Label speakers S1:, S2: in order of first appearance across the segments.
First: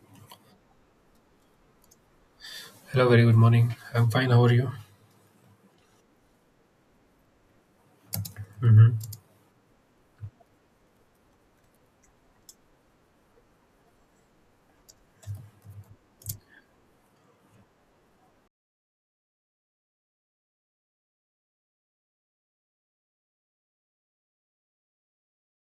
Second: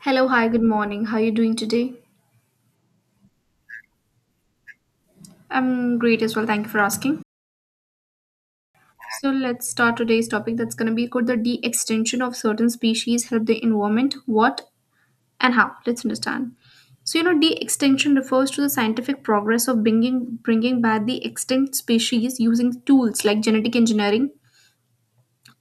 S1: Hello, hi, good morning. How are you doing today?
S2: Hello, very good morning. I'm fine. How are you?
S1: I'm great as well. Thank you for asking. So let's start today's topic. That's going to be, could the de-extinction of certain species help the environment? What and how? Let's understand. De-extinction refers to the scientific progress of bringing back the extinct species using tools like genetic engineering,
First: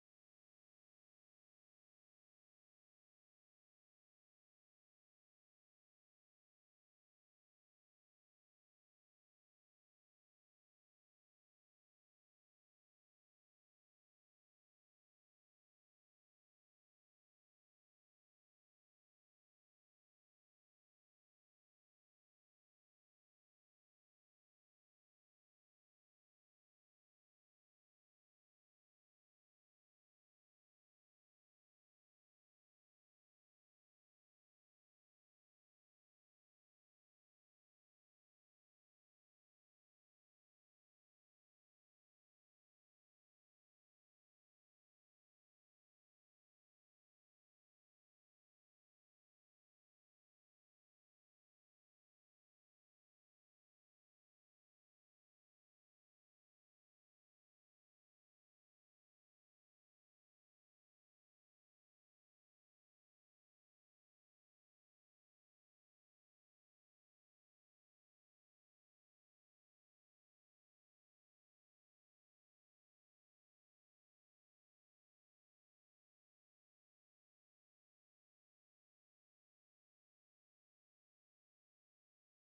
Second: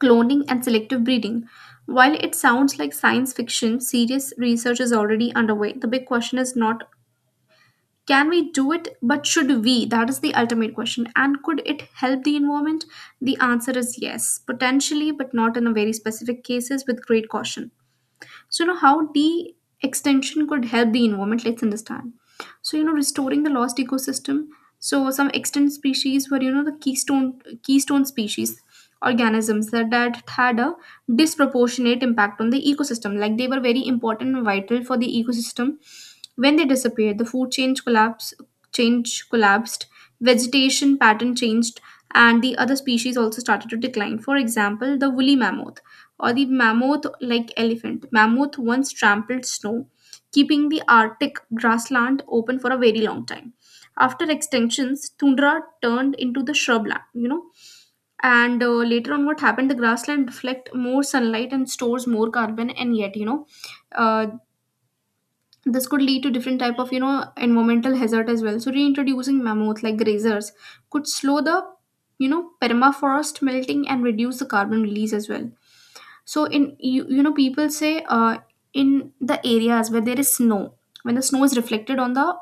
S1: cloning, and selective breeding. While it sounds like science fiction, serious research is already underway. The big question is not, can we do it, but should we? That is the ultimate question. And could it help the environment? The answer is yes, potentially, but not in a very specific cases with great caution. So, how de extension could help the environment, let's understand. Restoring the lost ecosystem. Some extinct species were, you know, the keystone species, organisms that had a disproportionate impact on the ecosystem. Like they were very important and vital for the ecosystem. When they disappeared, the food chain collapsed, vegetation pattern changed, and the other species also started to decline. For example, the woolly mammoth, or the mammoth like elephant. Mammoth once trampled snow, keeping the Arctic grassland open for a very long time. After extinctions, tundra turned into the shrubland, you know. And later on, what happened? The grassland reflect more sunlight and stores more carbon, and yet, uh, this could lead to different type of, you know, environmental hazard as well. So reintroducing mammoth like grazers could slow the, you know, permafrost melting and reduce the carbon release as well. So you know, people say, in the areas where there is snow, when the snow is reflected on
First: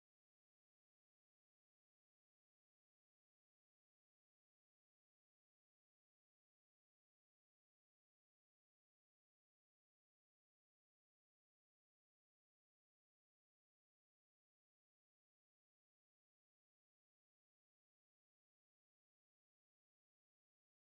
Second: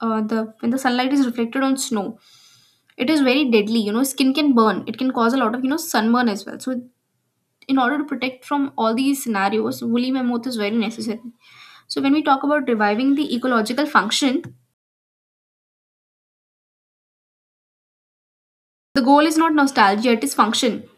S1: the when the sunlight is reflected on snow, it is very deadly. You know, skin can burn. It can cause a lot of, you know, sunburn as well. So in order to protect from all these scenarios, woolly mammoth is very necessary. So when we talk about reviving the ecological function, the goal is not nostalgia; it is function.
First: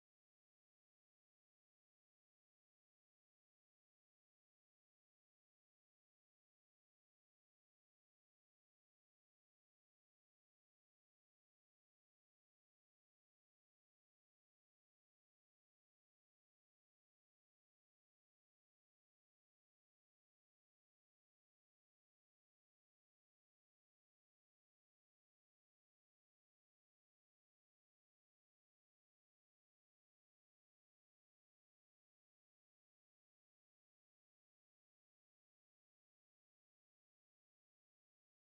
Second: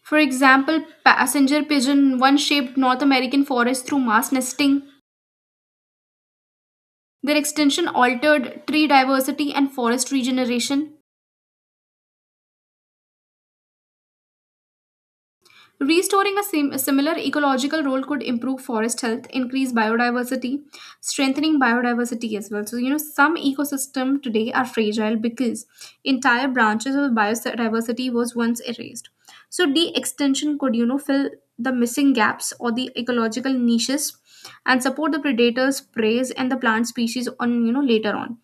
S1: For example, passenger pigeon, one-shaped North American forest through mass nesting. Their extension altered tree diversity and forest regeneration. Restoring a, a similar ecological role could improve forest health, increase biodiversity, strengthening biodiversity as well. So, you know, some ecosystem today are fragile because entire branches of biodiversity was once erased. So de-extension could, you know, fill the missing gaps or the ecological niches and support the predators, preys, and the plant species on, you know. Later on,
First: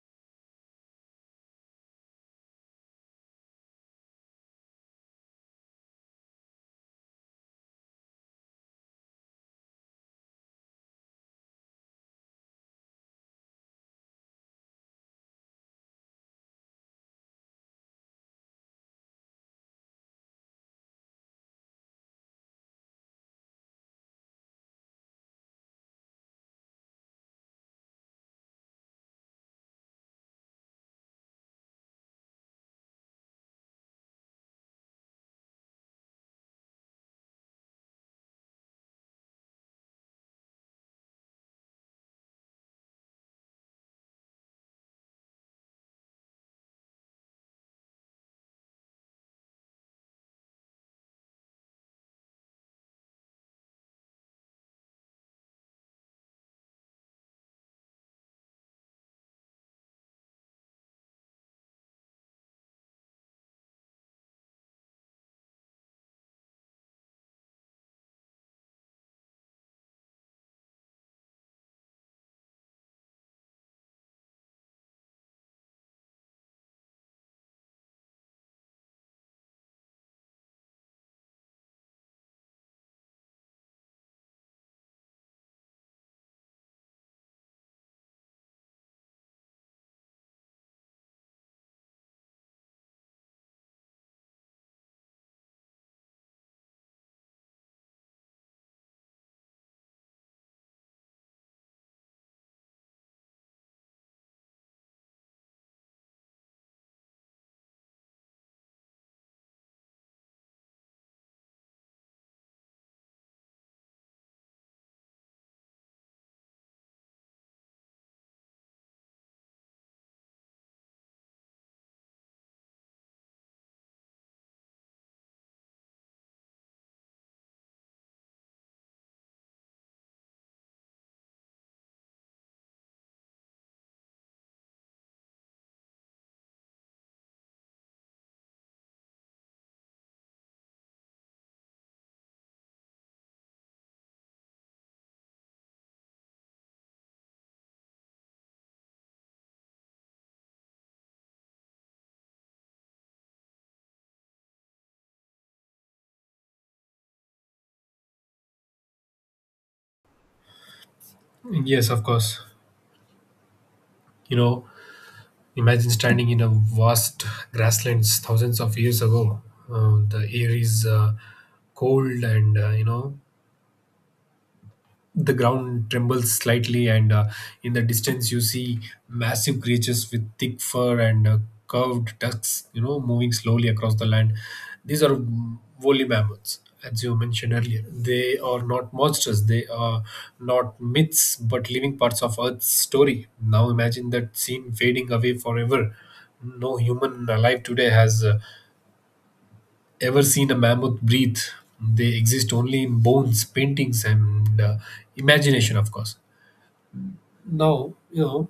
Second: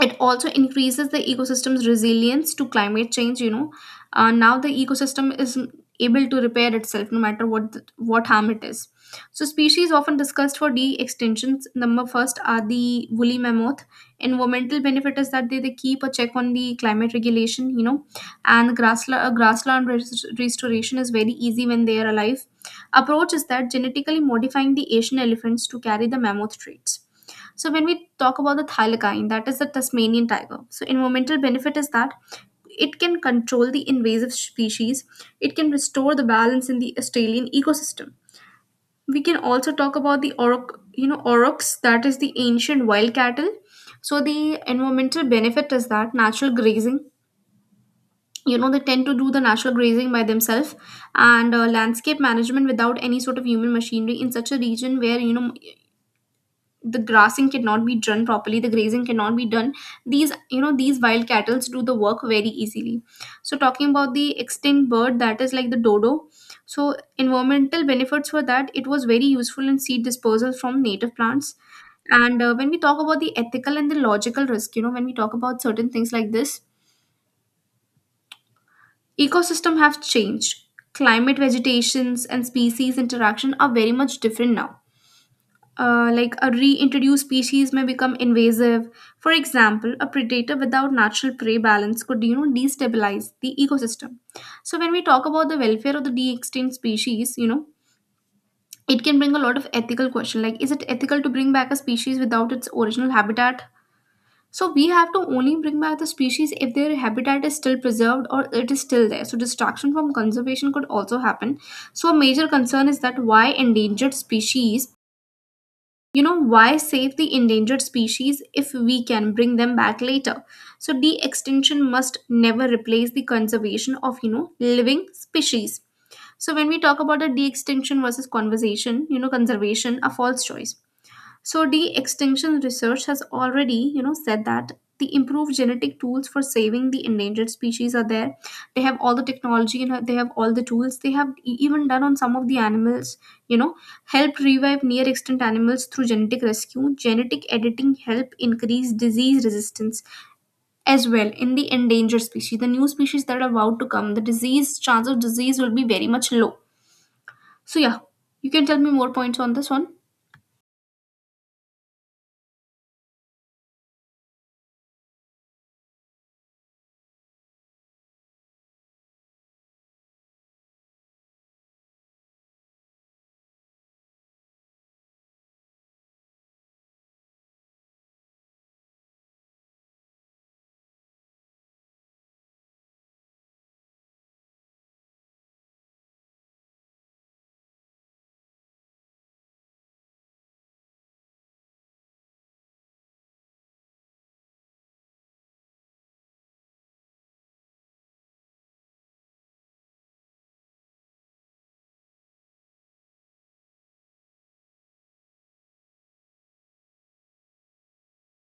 S1: it also increases the ecosystem's resilience to climate change, now the ecosystem is able to repair itself no matter what harm it is. So species often discussed for de extinctions number first are the woolly mammoth. Environmental benefit is that they keep a check on the climate regulation, you know. And restoration is very easy when they are alive. Approach is that genetically modifying the Asian elephants to carry the mammoth traits. So when we talk about the thylakine, that is the Tasmanian tiger. So environmental benefit is that it can control the invasive species, it can restore the balance in the Australian ecosystem. We can also talk about the auroch, you know, aurochs, that is the ancient wild cattle. So the environmental benefit is that natural grazing. You know, they tend to do the natural grazing by themselves. And landscape management without any sort of human machinery in such a region where, you know, the grazing cannot be done, these, you know, these wild cattle do the work very easily. So talking about the extinct bird that is like the dodo, so environmental benefits were that it was very useful in seed disposal from native plants. And when we talk about the ethical and the logical risk, you know, when we talk about certain things like this, ecosystem have changed, climate vegetations and species interaction are very much different now. Like a reintroduced species may become invasive. For example, a predator without natural prey balance could, you know, destabilize the ecosystem. So when we talk about the welfare of the de-extinct species, you know, it can bring a lot of ethical question, like is it ethical to bring back a species without its original habitat? So we have to only bring back the species if their habitat is still preserved or it is still there. So distraction from conservation could also happen. So a major concern is that, why endangered species, you know, why save the endangered species if we can bring them back later? So de-extinction must never replace the conservation of, you know, living species. So when we talk about the de-extinction versus conservation, you know, conservation a false choice. So de-extinction research has already, you know, said that the improved genetic tools for saving the endangered species are there. They have all the technology and they have all the tools. They have even done on some of the animals, you know, help revive near extinct animals through genetic rescue. Genetic editing help increase disease resistance as well in the endangered species. The new species that are about to come, the disease, chance of disease will be very much low. So yeah, you can tell me more points on this one.
S2: Yes, of course. You know, imagine standing in a vast grasslands thousands of years ago. The air is cold, and the ground trembles slightly. And in the distance, you see massive creatures with thick fur and curved tusks, moving slowly across the land. These are woolly mammoths, as you mentioned earlier. They are not monsters, they are not myths, but living parts of Earth's story. Now imagine that scene fading away forever. No human alive today has ever seen a mammoth breathe. They exist only in bones, paintings, and imagination, of course. Now, you know,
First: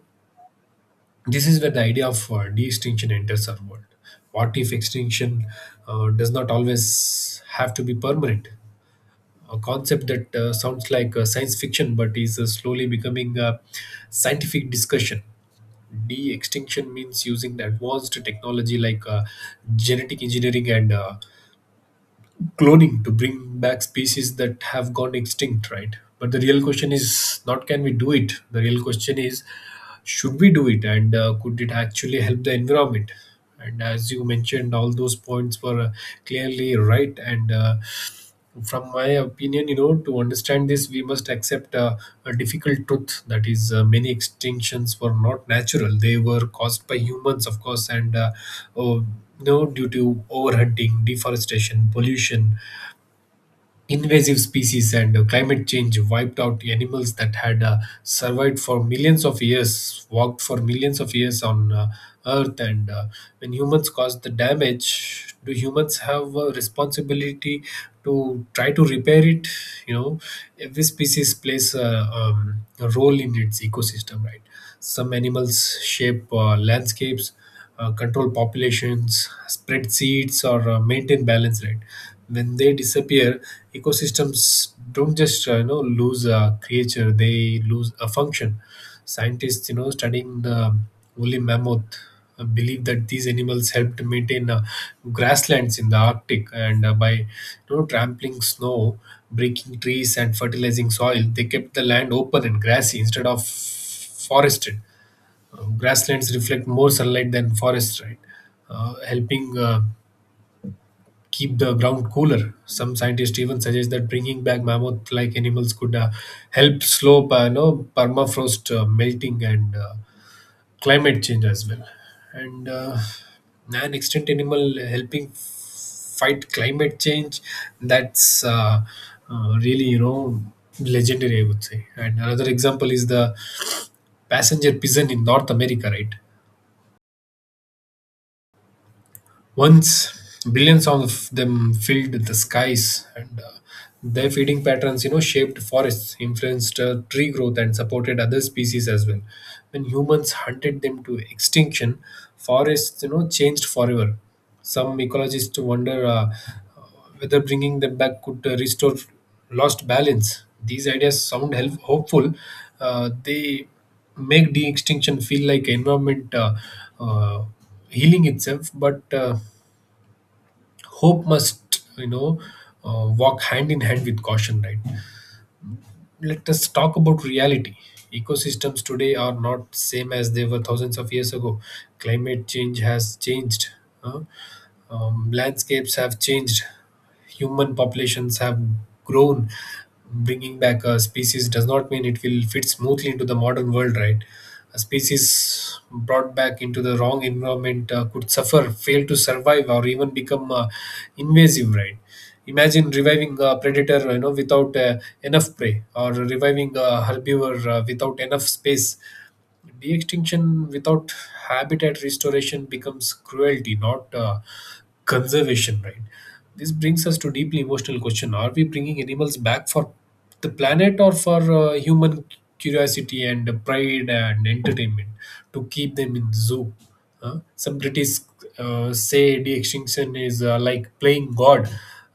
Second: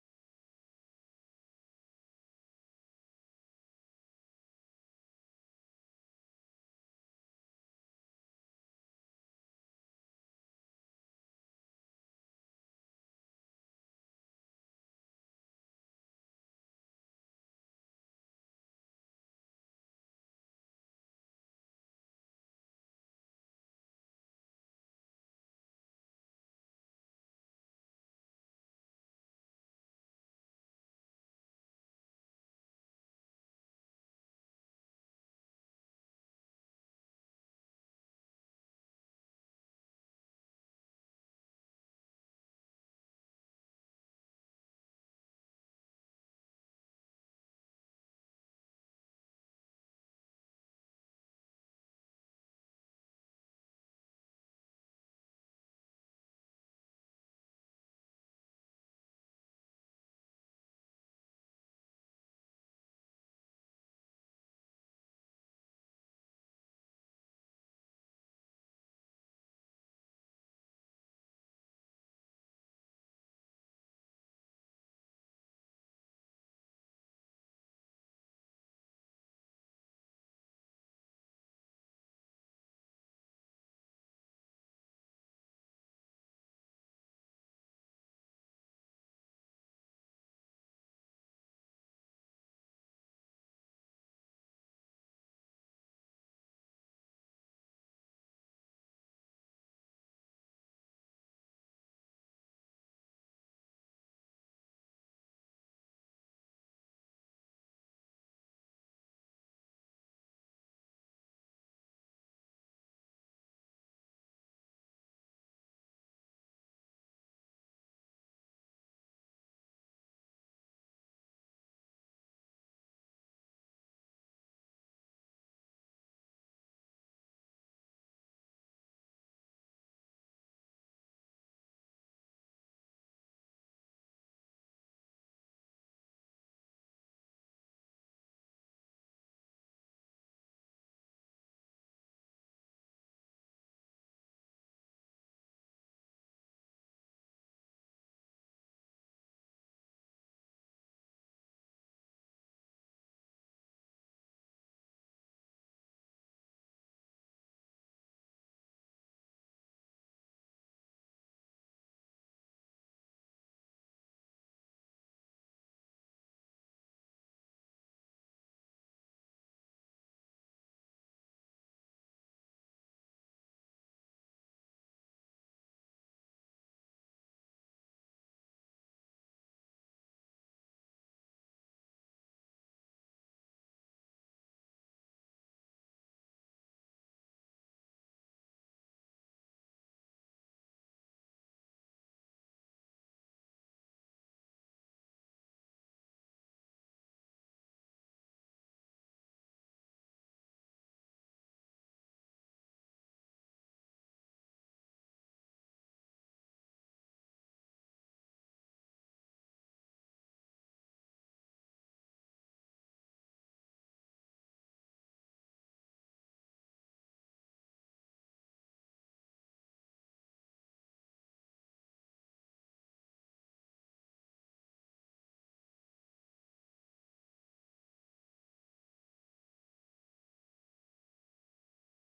S2: this is where the idea of de-extinction enters our world. What if extinction does not always have to be permanent? A concept that sounds like science fiction but is slowly becoming a scientific discussion. De-extinction means using the advanced technology like genetic engineering and cloning to bring back species that have gone extinct, right? But the real question is not, can we do it? The real question is, should we do it, and could it actually help the environment? And as you mentioned, all those points were clearly right. And from my opinion, you know, to understand this, we must accept a difficult truth, that is, many extinctions were not natural. They were caused by humans, of course, and uh, you know, due to overhunting, deforestation, pollution, invasive species, and climate change wiped out animals that had survived for millions of years, walked for millions of years on earth. And when humans caused the damage, do humans have a responsibility to try to repair it you know every species plays a role in its ecosystem, right? Some animals shape landscapes, control populations, spread seeds, or maintain balance. Right. When they disappear, ecosystems don't just lose a creature; they lose a function. Scientists, you know, studying the woolly mammoth, believe that these animals helped maintain grasslands in the Arctic, and by trampling snow, breaking trees, and fertilizing soil, they kept the land open and grassy instead of forested. Grasslands reflect more sunlight than forests, right? Helping keep the ground cooler. Some scientists even suggest that bringing back mammoth-like animals could help slow, permafrost melting and climate change as well. And an extinct animal helping fight climate change. That's really, you know, legendary, I would say. And another example is the passenger pigeon in North America, right? Once billions of them filled the skies, and their feeding patterns, you know, shaped forests, influenced tree growth, and supported other species as well. When humans hunted them to extinction, forests, you know, changed forever. Some ecologists wonder whether bringing them back could restore lost balance. These ideas sound hopeful. They make de-extinction feel like environment uh, healing itself, but hope must walk hand in hand with caution, right? Let us talk about reality. Ecosystems today are not same as they were thousands of years ago. Climate change has changed. Huh? Landscapes have changed. Human populations have grown. Bringing back a species does not mean it will fit smoothly into the modern world, right? A species brought back into the wrong environment could suffer, fail to survive, or even become invasive, right? Imagine reviving a predator, you know, without enough prey, or reviving a herbivore without enough space. De-extinction without habitat restoration becomes cruelty, not conservation, right? This brings us to deeply emotional question: Are we bringing animals back for the planet, or for human curiosity and pride and entertainment, to keep them in zoo? Huh? Some critics say de-extinction is like playing God.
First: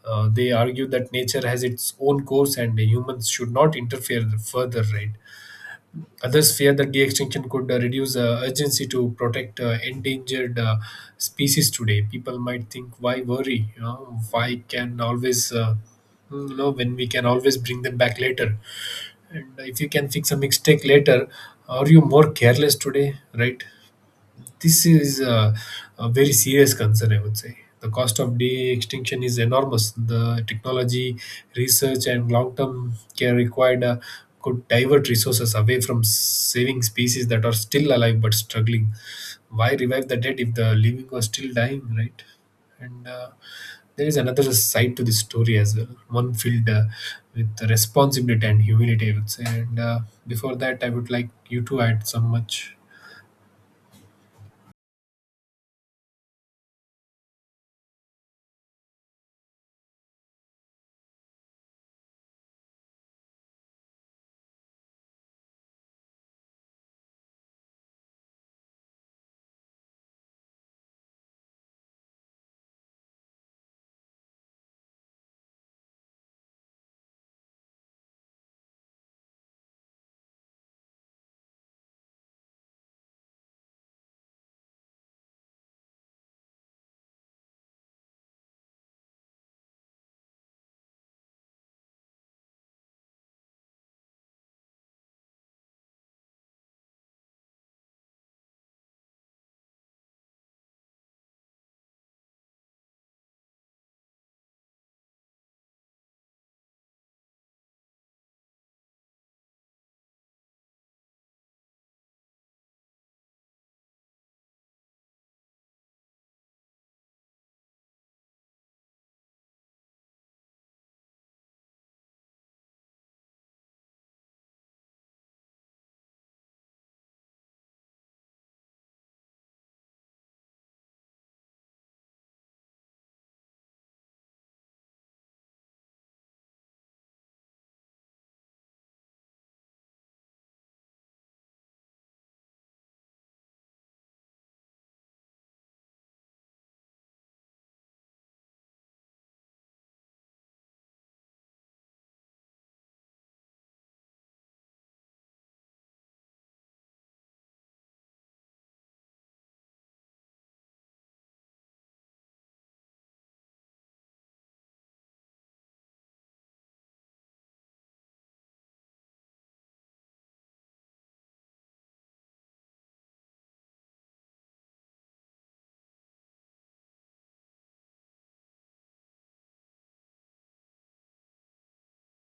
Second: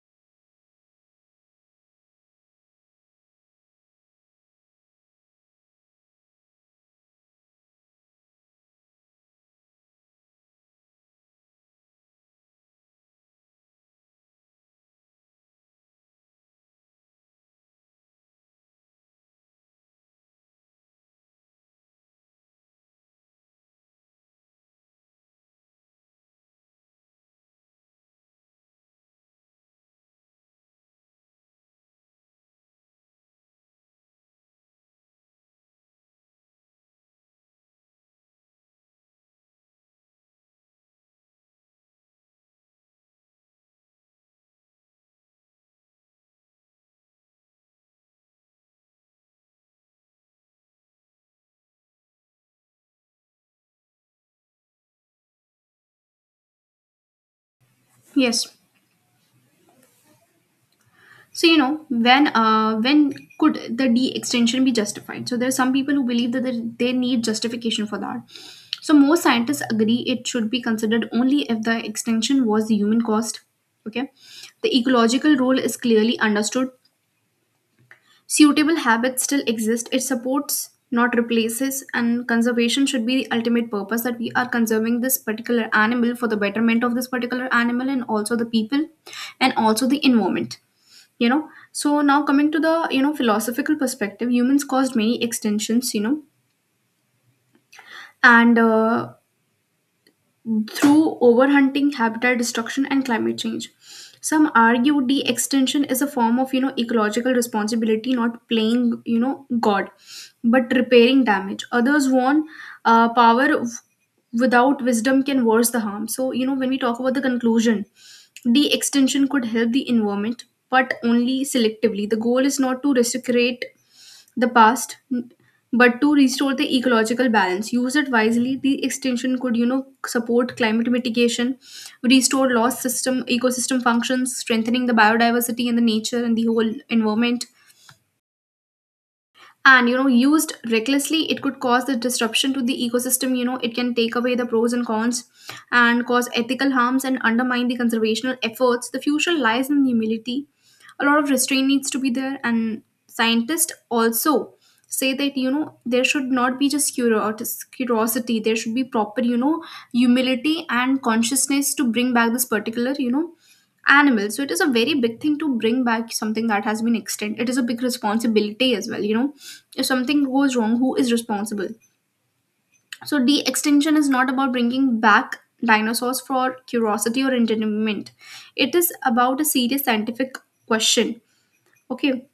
S2: They argue that nature has its own course and humans should not interfere further, right? Others fear that the extinction could reduce urgency to protect endangered species today. People might think, why worry? You know, why can always, hmm, you know, when we can always bring them back later? And if you can fix a mistake later, are you more careless today, right? This is a very serious concern, I would say. The cost of day extinction is enormous. The technology, research, and long term care required could divert resources away from saving species that are still alive but struggling. Why revive the dead if the living are still dying, right? And there is another side to this story as well, one filled with responsibility and humility, I would say. And before that, I would like you to add some much.
S1: Yes. So you know, when could the D extension be justified? So there are some people who believe that they need justification for that. So most scientists agree it should be considered only if the extension was the human cost. Okay, the ecological role is clearly understood. Suitable habits still exist. It supports, not replaces, and conservation should be the ultimate purpose, that we are conserving this particular animal for the betterment of this particular animal and also the people and also the environment, you know. So now coming to the, you know, philosophical perspective, humans caused many extensions, you know. And Through overhunting, habitat destruction, and climate change. Some argue the extension is a form of, you know, ecological responsibility, not playing, you know, God, but repairing damage. Others warn, uh, power w- without wisdom can worse the harm. So you know, when we talk about the conclusion, the extension could help the environment, but only selectively. The goal is not to resuscitate the past, but to restore the ecological balance. Use it wisely, the extension could, you know, support climate mitigation, restore lost system, ecosystem functions, strengthening the biodiversity and the nature and the whole environment. And you know, used recklessly, it could cause the disruption to the ecosystem, you know. It can take away the pros and cons and cause ethical harms and undermine the conservational efforts. The future lies in humility. A lot of restraint needs to be there. And scientists also say that, you know, there should not be just curiosity, there should be proper, you know, humility and consciousness to bring back this particular, you know, animals. So it is a very big thing to bring back something that has been extinct. It is a big responsibility as well, you know. If something goes wrong, who is responsible? So de-extinction is not about bringing back dinosaurs for curiosity or entertainment. It is about a serious scientific question. Okay,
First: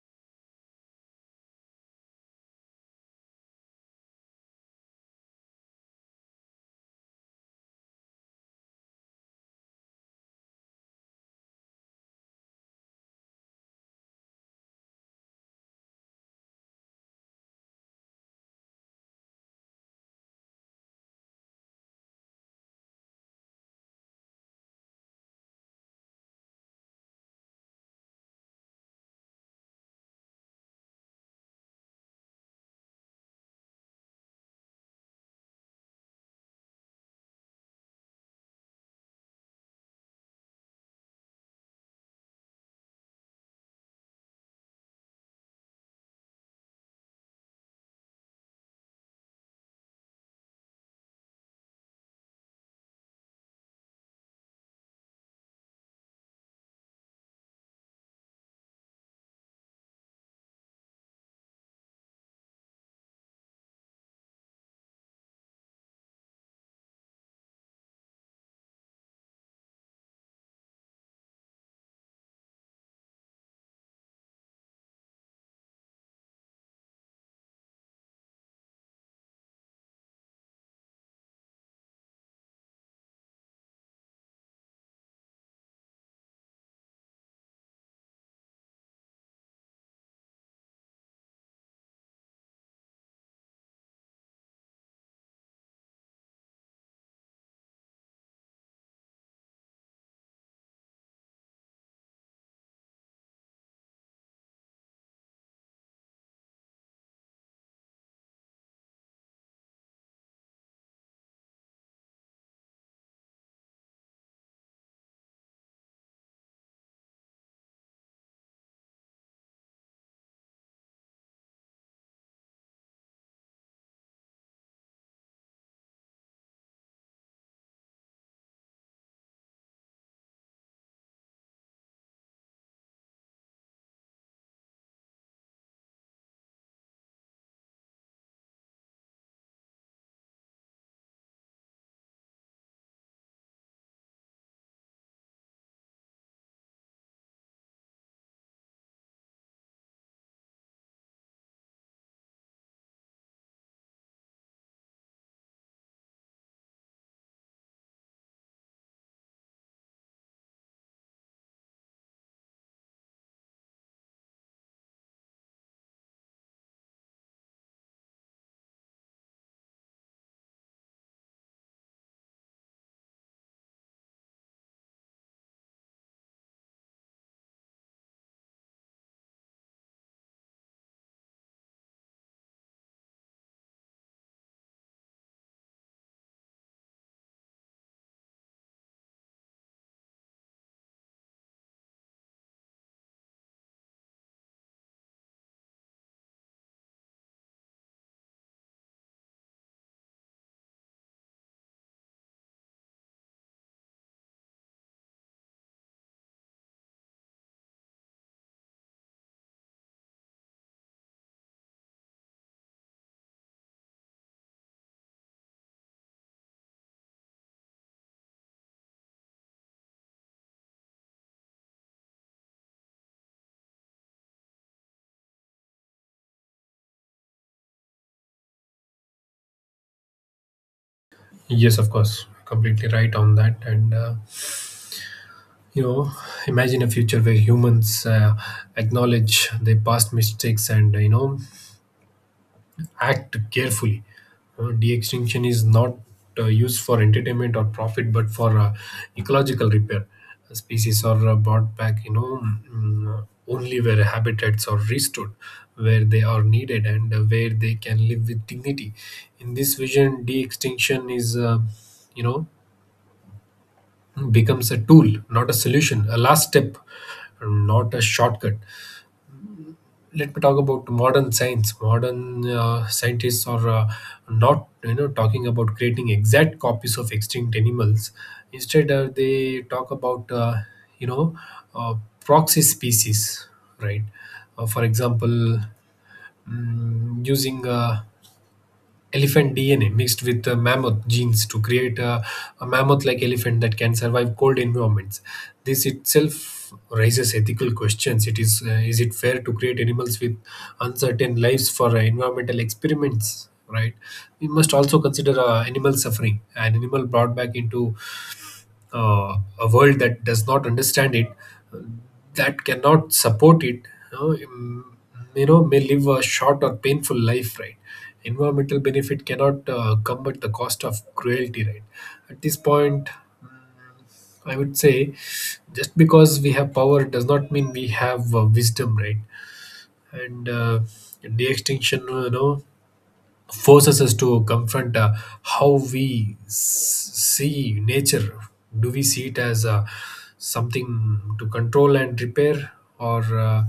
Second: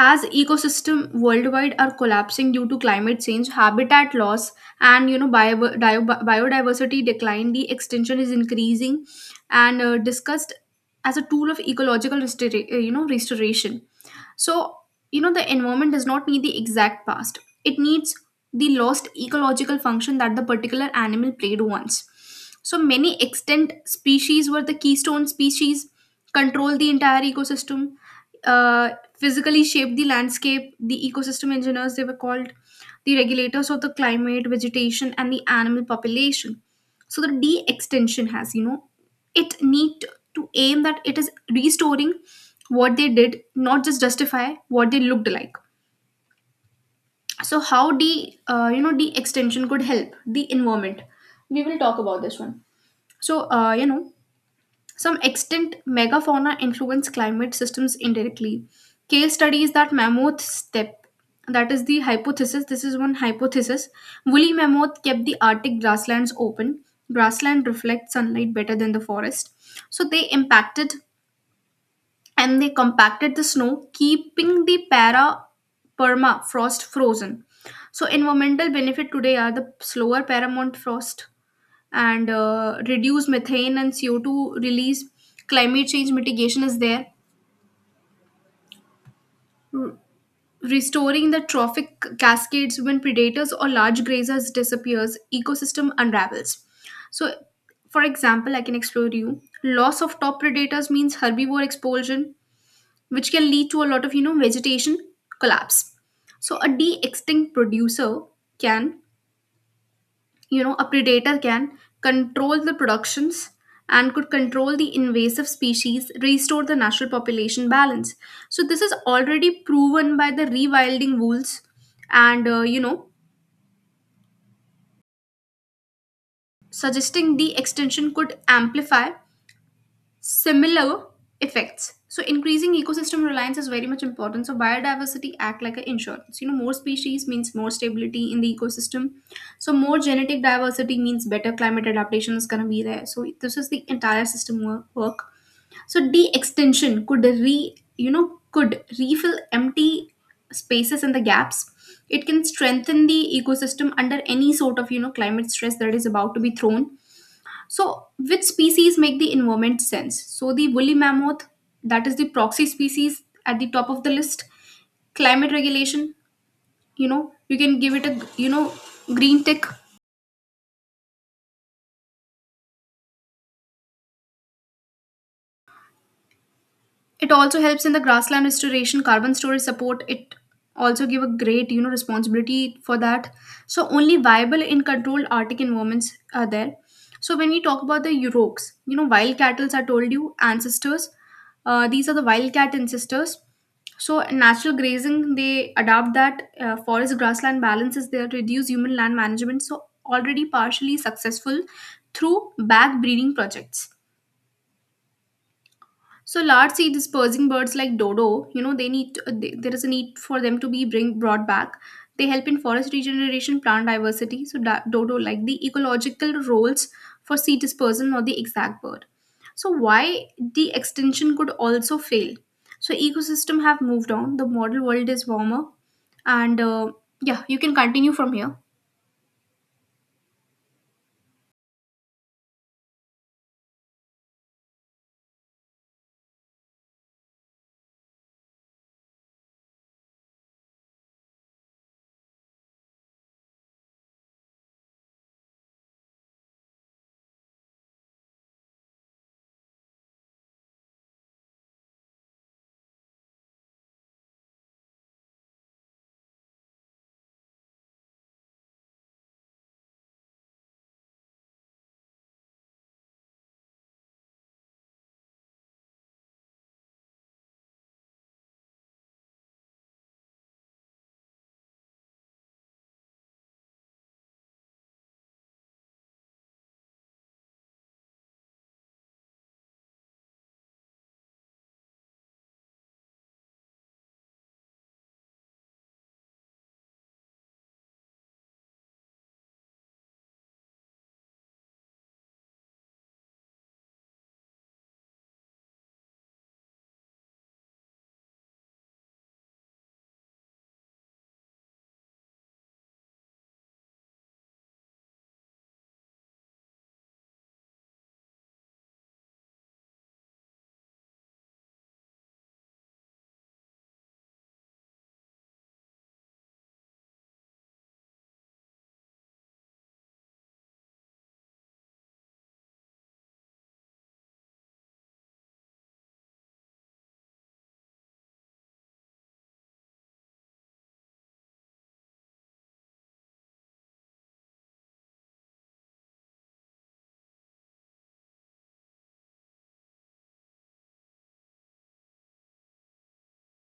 S1: as ecosystem worldwide are collapsing due to climate change, habitat loss, and you know, biodiversity decline, the extinction is increasing and discussed as a tool of ecological you know, restoration. So, you know, the environment does not need the exact past, it needs the lost ecological function that the particular animal played once. So, many extant species were the keystone species, control the entire ecosystem, uh, physically shape the landscape, the ecosystem engineers they were called, the regulators of the climate, vegetation, and the animal population. So the D extension has, you know, it need to aim that it is restoring what they did, not just justify what they looked like. So how you know, D extension could help the environment. We will talk about this one. So you know, some extinct megafauna influence climate systems indirectly. Case studies that mammoth steppe, that is the hypothesis, this is one hypothesis. Woolly mammoth kept the Arctic grasslands open. Grassland reflects sunlight better than the forest. So they impacted and they compacted the snow, keeping the para perma frost frozen. So environmental benefit today are the slower paramount frost, and reduce methane and CO2 release. Climate change mitigation is there. R- Restoring the trophic cascades, when predators or large grazers disappears, ecosystem unravels. So, for example, I can explore you. Loss of top predators means herbivore expulsion, which can lead to a lot of, you know, vegetation collapse. So, a de-extinct producer can, a predator can control the productions and could control the invasive species, restore the natural population balance. So this is already proven by the rewilding rules, and suggesting the extension could amplify similar effects. So increasing ecosystem reliance is very much important. So biodiversity act like an insurance. More species means more stability in the ecosystem. So more genetic diversity means better climate adaptation is gonna be there. So this is the entire system work. So de extinction could re could refill empty spaces and the gaps. It can strengthen the ecosystem under any sort of climate stress that is about to be thrown. So, which species make the environment sense? So, the woolly mammoth, that is the proxy species at the top of the list. Climate regulation, you can give it a green tick. It also helps in the grassland restoration, carbon storage support. It also give a great responsibility for that. So only viable in controlled Arctic environments are there. So when we talk about the Yuroks, wild cattle I told you ancestors, these are the wildcat ancestors. So natural grazing, they adapt that forest grassland balance is there, reduce human land management, so already partially successful through back breeding projects. So large sea dispersing birds like dodo, they need to, they, there is a need for them to be bring brought back. They help in forest regeneration, plant diversity. So dodo like the ecological roles for sea dispersion, not the exact bird. So why the extinction could also fail? So ecosystem have moved on. The model world is warmer, and yeah, you can continue from here.
S2: Yes, of course, completely right on that. And you know, imagine a future where humans acknowledge their past mistakes and act carefully. De-extinction is not used for entertainment or profit, but for ecological repair. Species are brought back, you know, only where habitats are restored, where they are needed, and where they can live with dignity. In this vision, de-extinction is, you know becomes a tool, not a solution, a last step, not a shortcut. Let me talk about modern science. Modern scientists are not, you know, talking about creating exact copies of extinct animals. Instead, they talk about, you know, uh, proxy species, right? For example, using elephant DNA mixed with the mammoth genes to create a mammoth like elephant that can survive cold environments. This itself raises ethical questions. Is it fair to create animals with uncertain lives for environmental experiments? Right, we must also consider animal suffering. An animal brought back into a world that does not understand it, uh, that cannot support it, you know, mm, may live a short or painful life, right? Environmental benefit cannot come at the cost of cruelty, right? At this point, mm, I would say, just because we have power does not mean we have wisdom, right? And de extinction, you know, forces us to confront how we see nature. Do we see it as something to control and repair, or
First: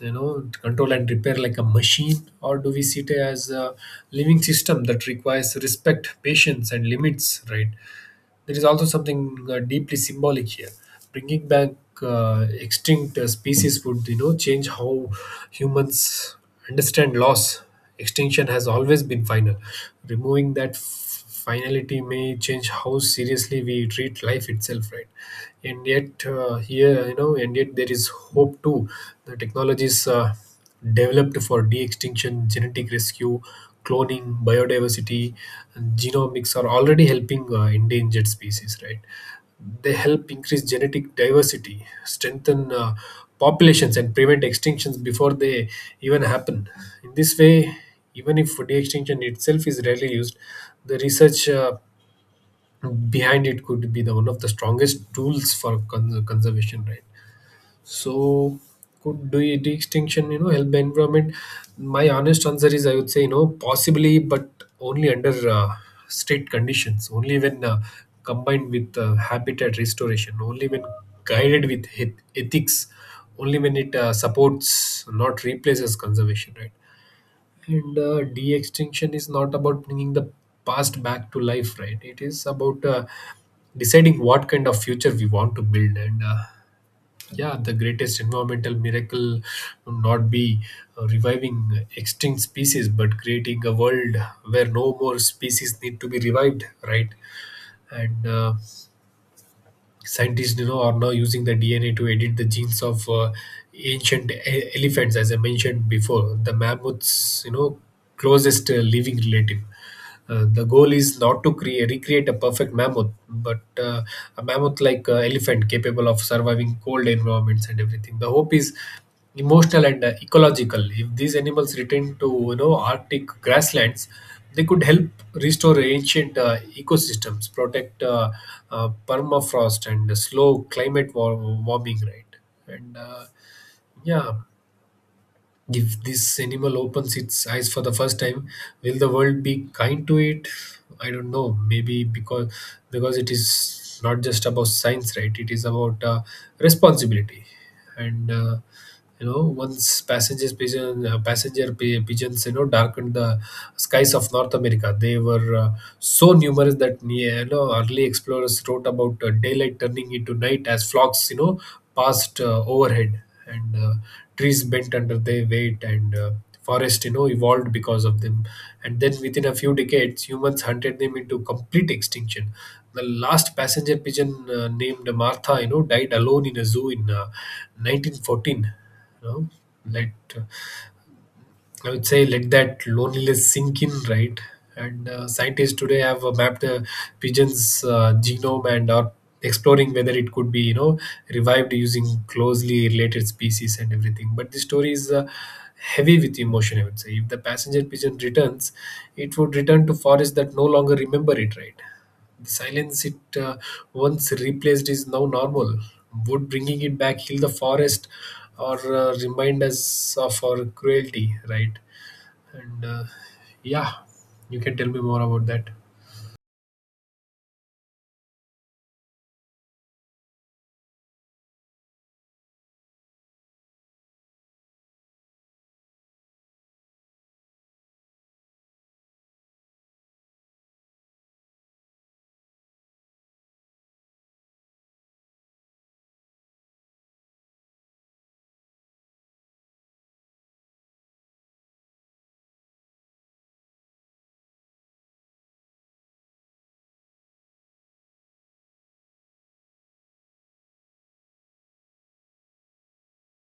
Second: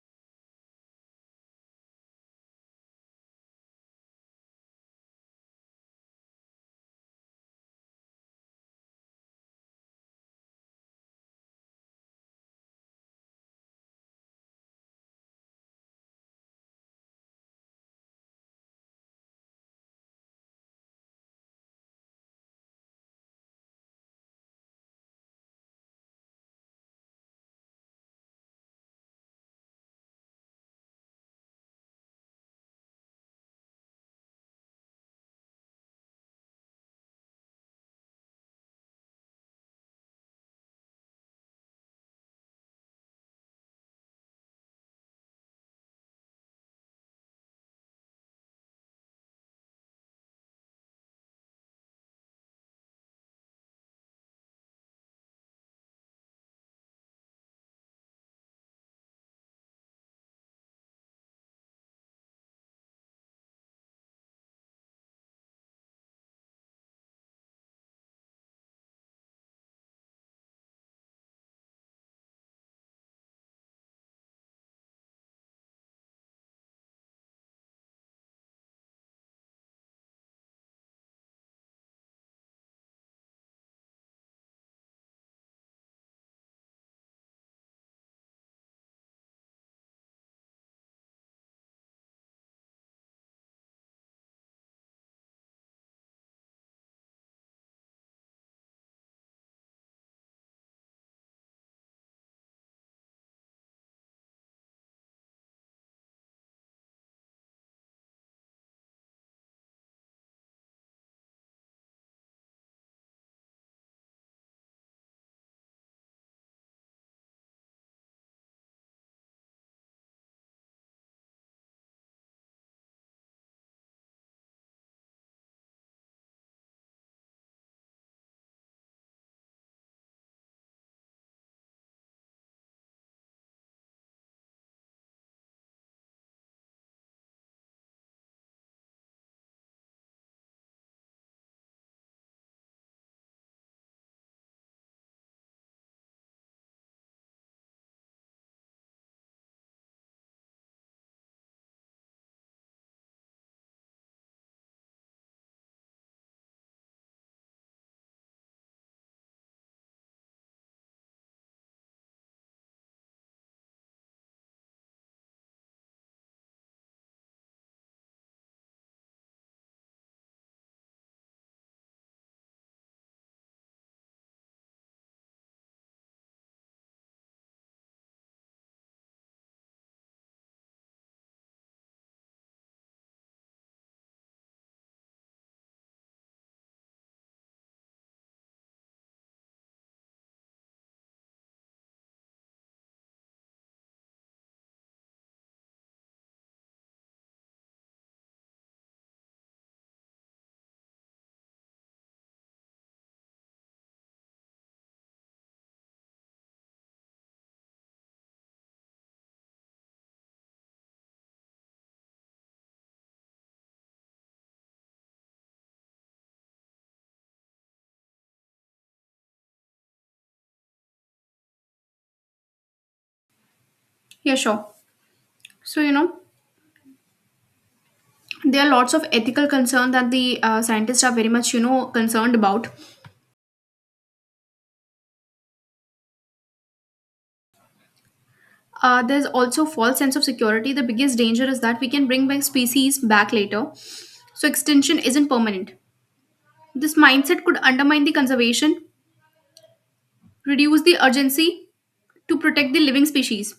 S2: you know, control and repair like a machine, or do we see it as a living system that requires respect, patience, and limits? Right. There is also something deeply symbolic here. Bringing back extinct species would, you know, change how humans understand loss. Extinction has always been final. Removing that finality may change how seriously we treat life itself, right? And yet, here, you know, and yet there is hope too. The technologies. Developed for de-extinction, genetic rescue, cloning, biodiversity, and genomics are already helping endangered species, right? They help increase genetic diversity, strengthen populations, and prevent extinctions before they even happen. In this way, even if de-extinction itself is rarely used, the research behind it could be the one of the strongest tools for conservation, right? So could do you distinction, you know, help the environment? My honest answer is, I would say, you know, possibly, but only under strict conditions, only when combined with habitat restoration, only when guided with ethics, only when it supports, not replaces conservation, right? And de extinction is not about bringing the past back to life, right? It is about deciding what kind of future we want to build, and yeah, the greatest environmental miracle would not be reviving extinct species, but creating a world where no more species need to be revived, right? And scientists, you know, are now using the DNA to edit the genes of ancient elephants, as I mentioned before. The mammoths, you know, closest living relative. The goal is not to create recreate a perfect mammoth, but a mammoth like elephant capable of surviving cold environments and everything. The hope is emotional and ecological. If these animals return to, you know, Arctic grasslands, they could help restore ancient ecosystems, protect permafrost, and slow climate warming, right? And yeah, if this animal opens its eyes for the first time, will the world be kind to it? I don't know, maybe, because it is not just about science, right? It is about responsibility. And you know, once passenger pigeons, you know, darkened the skies of North America. They were so numerous that, you know, early explorers wrote about daylight turning into night as flocks, you know, passed overhead. And trees bent under their weight, and forest, you know, evolved because of them. And then within a few decades humans hunted them into complete extinction. The last passenger pigeon, named Martha, you know, died alone in a zoo in 1914. you know Let, I would say, let that loneliness sink in, right? And scientists today have mapped a pigeon's genome and are exploring whether it could be revived using closely related species and everything. But the story is heavy with emotion, I would say. If the passenger pigeon returns, it would return to forests that no longer remember it, right? The silence it once replaced is now normal. Would bringing it back heal the forest, or remind us of our cruelty, right? And yeah, you can tell me more about that.
S1: Yeah, sure. So, there are lots of ethical concern that the scientists are very much, concerned about. There's also false sense of security. The biggest danger is that we can bring back species back later, so extinction isn't permanent. This mindset could undermine the conservation, reduce the urgency to protect the living species.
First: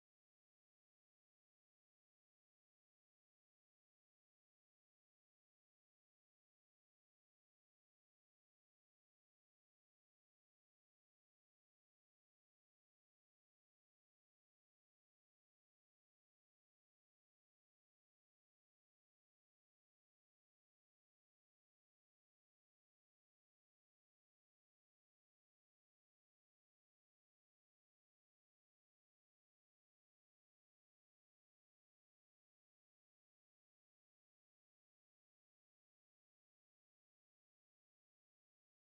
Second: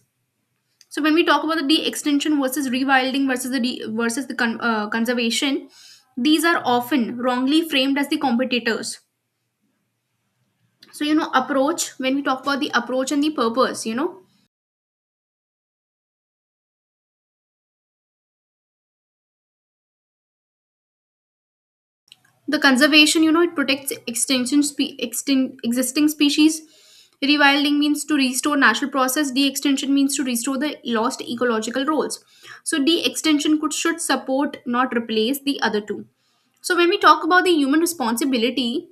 S1: So when we talk about the de-extinction versus rewilding versus the versus the conservation, these are often wrongly framed as the competitors. So approach, when we talk about the approach and the purpose, the conservation, it protects existing species. Rewilding means to restore natural process. De-extinction means to restore the lost ecological roles. So de-extinction could should support, not replace the other two. So when we talk about the human responsibility,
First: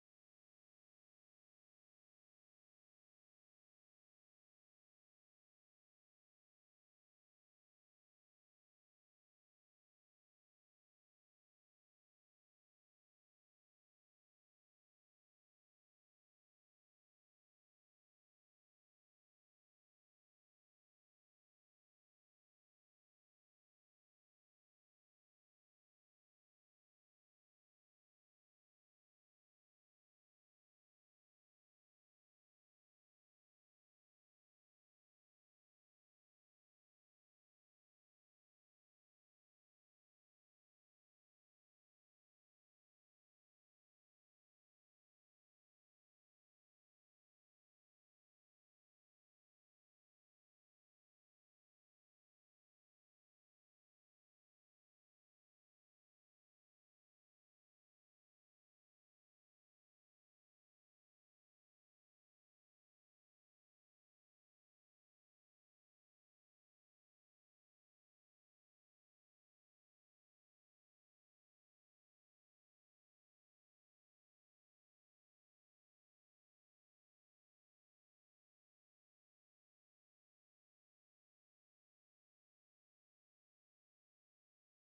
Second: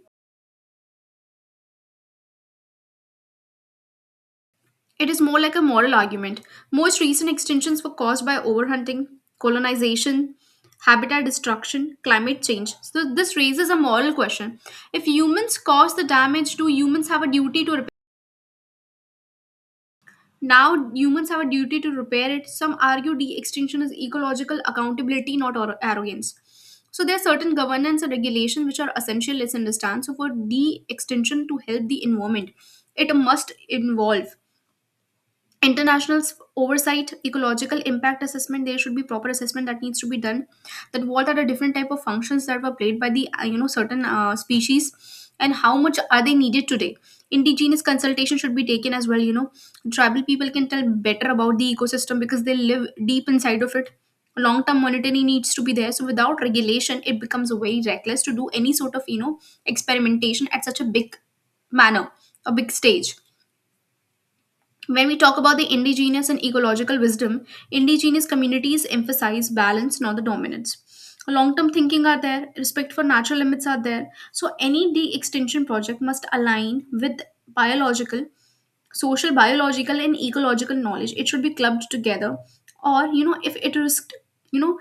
S1: it is more like a moral argument. Most recent extinctions were caused by overhunting, colonization, habitat destruction, climate change. So this raises a moral question: if humans cause the damage, do humans have a duty to repair? Now humans have a duty to repair it. Some argue de-extinction is ecological accountability, not arrogance. So there are certain governance and regulation which are essential. Let's understand. So for de-extinction to help the environment, it must involve international oversight, ecological impact assessment. There should be proper assessment that needs to be done, that what are the different type of functions that were played by the certain species, and how much are they needed today. Indigenous consultation should be taken as well. Tribal people can tell better about the ecosystem because they live deep inside of it. Long term monitoring needs to be there. So without regulation it becomes very reckless to do any sort of experimentation at such a big manner, a big stage. When we talk about the indigenous and ecological wisdom, indigenous communities emphasize balance, not the dominance. Long term thinking are there, respect for natural limits are there. So, any de extinction project must align with biological, social, biological, and ecological knowledge. It should be clubbed together, or if it risked, you know,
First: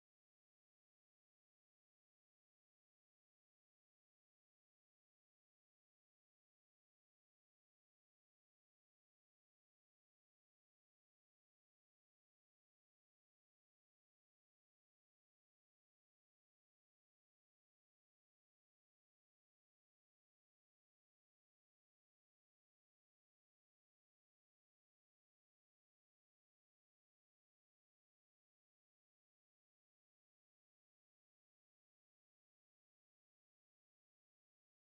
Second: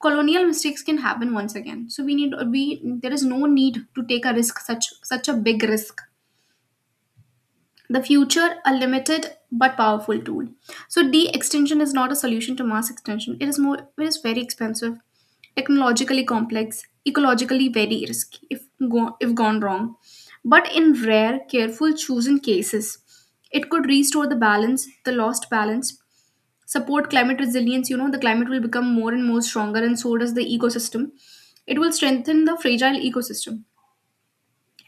S1: colonial mistakes can happen once again. So, we there is no need to take a risk, such a big risk. The future a limited but powerful tool. So d extension is not a solution to mass extinction. It is more, it is very expensive, technologically complex, ecologically very risky if gone wrong. But in rare careful chosen cases, it could restore the balance, the lost balance, support climate resilience. You know the climate will become more and more stronger, and so does the ecosystem. It will strengthen the fragile ecosystem.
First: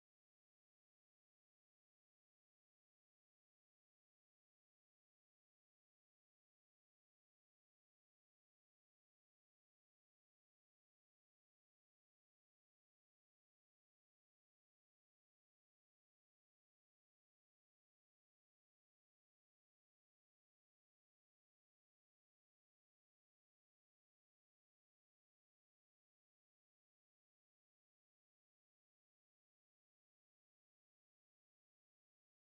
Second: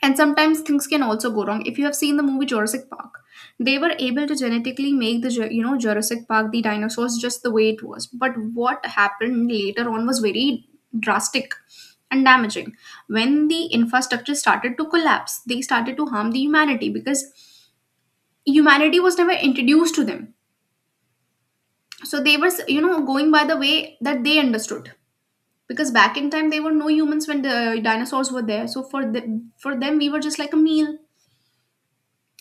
S1: And sometimes things can also go wrong. If you have seen the movie Jurassic Park, they were able to genetically make the Jurassic Park, the dinosaurs just the way it was. But what happened later on was very drastic and damaging. When the infrastructure started to collapse, they started to harm the humanity because humanity was never introduced to them. So they were going by the way that they understood. Because back in time, there were no humans when the dinosaurs were there. So for them, we were just like a meal.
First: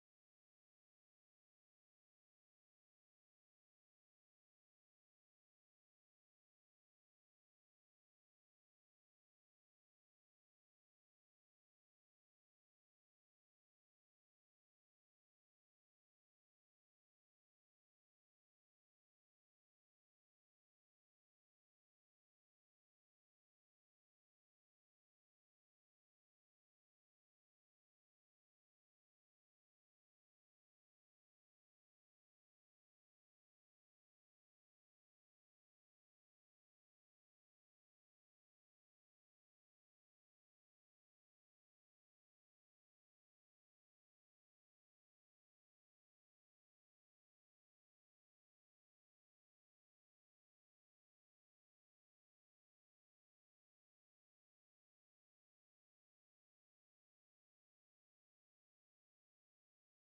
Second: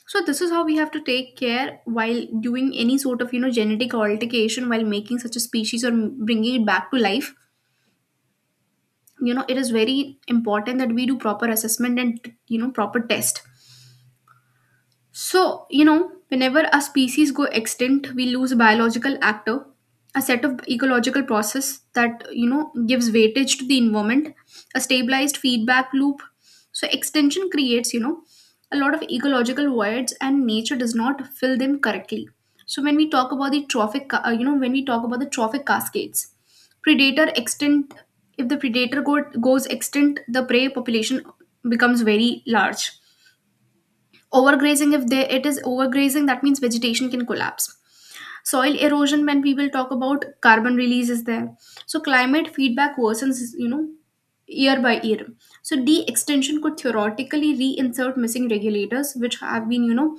S1: So this is how we have to take care while doing any sort of genetic altercation while making such a species or bringing it back to life. You know it is very important that we do proper assessment and proper test. So, whenever a species go extinct, we lose a biological actor, a set of ecological process that, gives weightage to the environment, a stabilized feedback loop. So extinction creates, a lot of ecological voids, and nature does not fill them correctly. So when we talk about the trophic, ca- you know, when we talk about the trophic cascades, predator extinct, if the goes extinct, the prey population becomes very large. Overgrazing, if they, it is overgrazing, that means vegetation can collapse. Soil erosion, when we will talk about carbon release, is there. So climate feedback worsens, year by year. So de-extension could theoretically reinsert missing regulators, which have been,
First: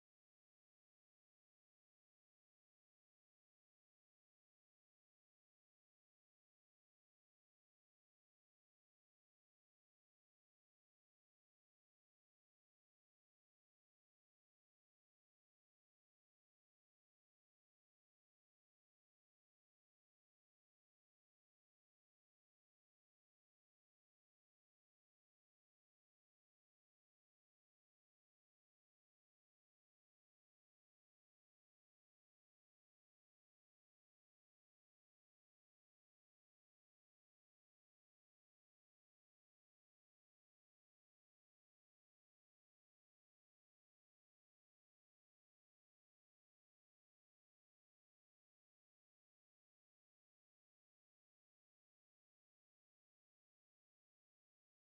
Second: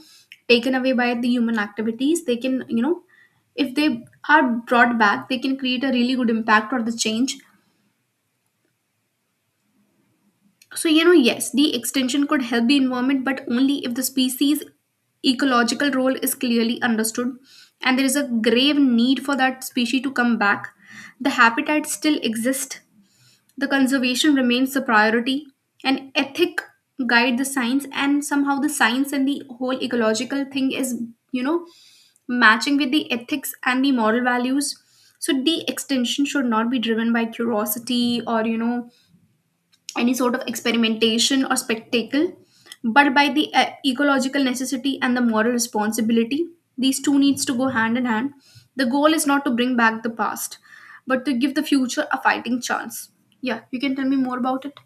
S1: taken away by the human activities. They can, if they are brought back, they can create a really good impact or the change. So, yes, the extension could help the environment, but only if the species' ecological role is clearly understood and there is a grave need for that species to come back. The habitat still exists, the conservation remains the priority, and ethic guide the science, and somehow the science and the whole ecological thing is, you know, matching with the ethics and the moral values. So, the extension should not be driven by curiosity or, any sort of experimentation or spectacle, but by the ecological necessity and the moral responsibility. These two needs to go hand in hand. The goal is not to bring back the past, but to give the future a fighting chance. Yeah, you can tell me more about it.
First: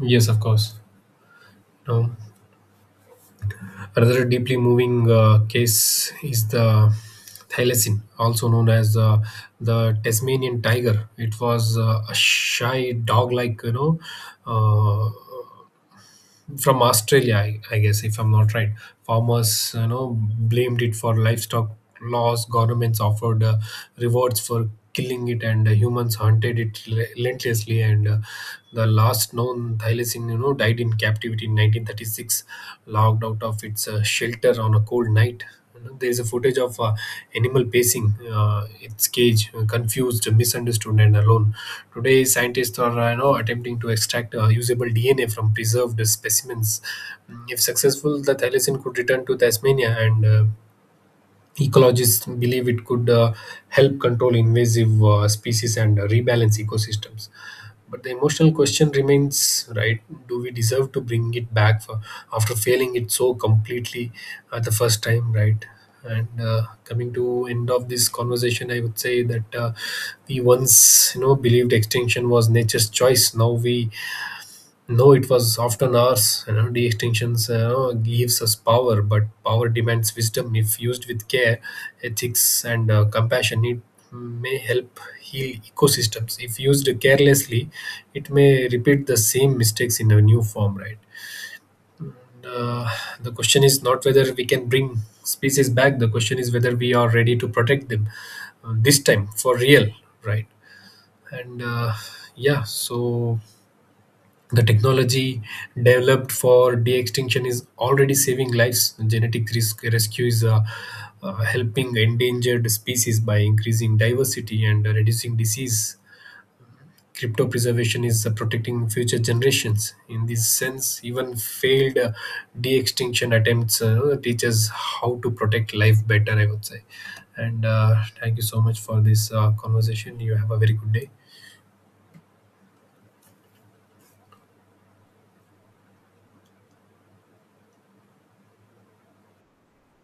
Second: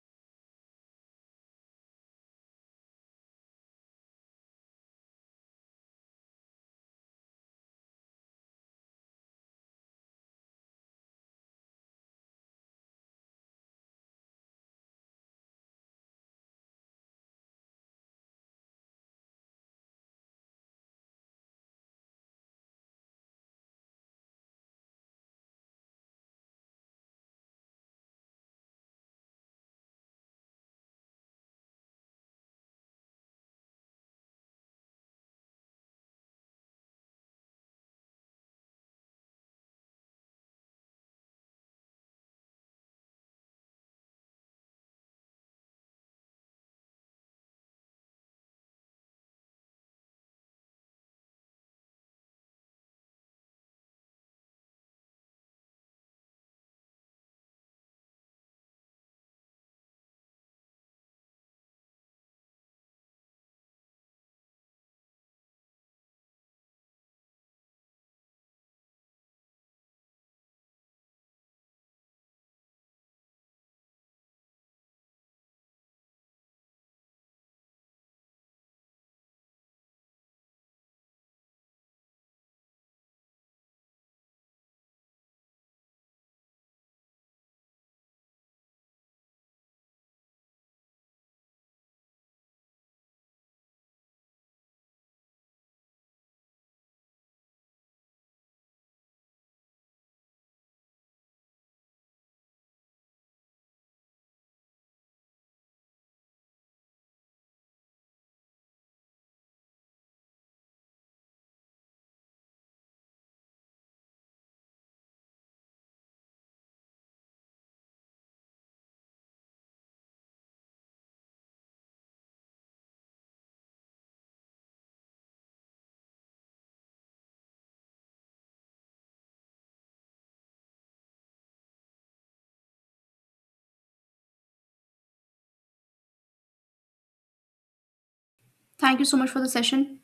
S2: Yes, of course. No. Another deeply moving case is the thylacine, also known as the Tasmanian tiger. It was a shy dog like, you know, uh, from Australia, I guess, if I'm not right. Farmers, you know, blamed it for livestock laws. Governments offered rewards for killing it, and humans hunted it relentlessly. And the last known thylacine, you know, died in captivity in 1936, locked out of its shelter on a cold night. You know, there is a footage of animal pacing its cage, confused, misunderstood, and alone. Today, scientists are attempting to extract usable DNA from preserved specimens. If successful, the thylacine could return to Tasmania, and ecologists believe it could help control invasive species and rebalance ecosystems. But the emotional question remains, right? Do we deserve to bring it back, for, after failing it so completely at the first time, right? And coming to end of this conversation, I would say that we once, you know, believed extinction was nature's choice. Now we no, it was often ours. You know, de-extinction you know, gives us power, but power demands wisdom. If used with care, ethics, and compassion, it may help heal ecosystems. If used carelessly, it may repeat the same mistakes in a new form. Right. uh, the question is not whether we can bring species back. The question is whether we are ready to protect them this time for real. Right. And yeah, so the technology developed for de-extinction is already saving lives. Genetic risk rescue is helping endangered species by increasing diversity and reducing disease. Crypto preservation is protecting future generations. In this sense, even failed de-extinction attempts teach us how to protect life better, I would say. And thank you so much for this conversation. You have a very good day.
S1: Thank you so much for the session.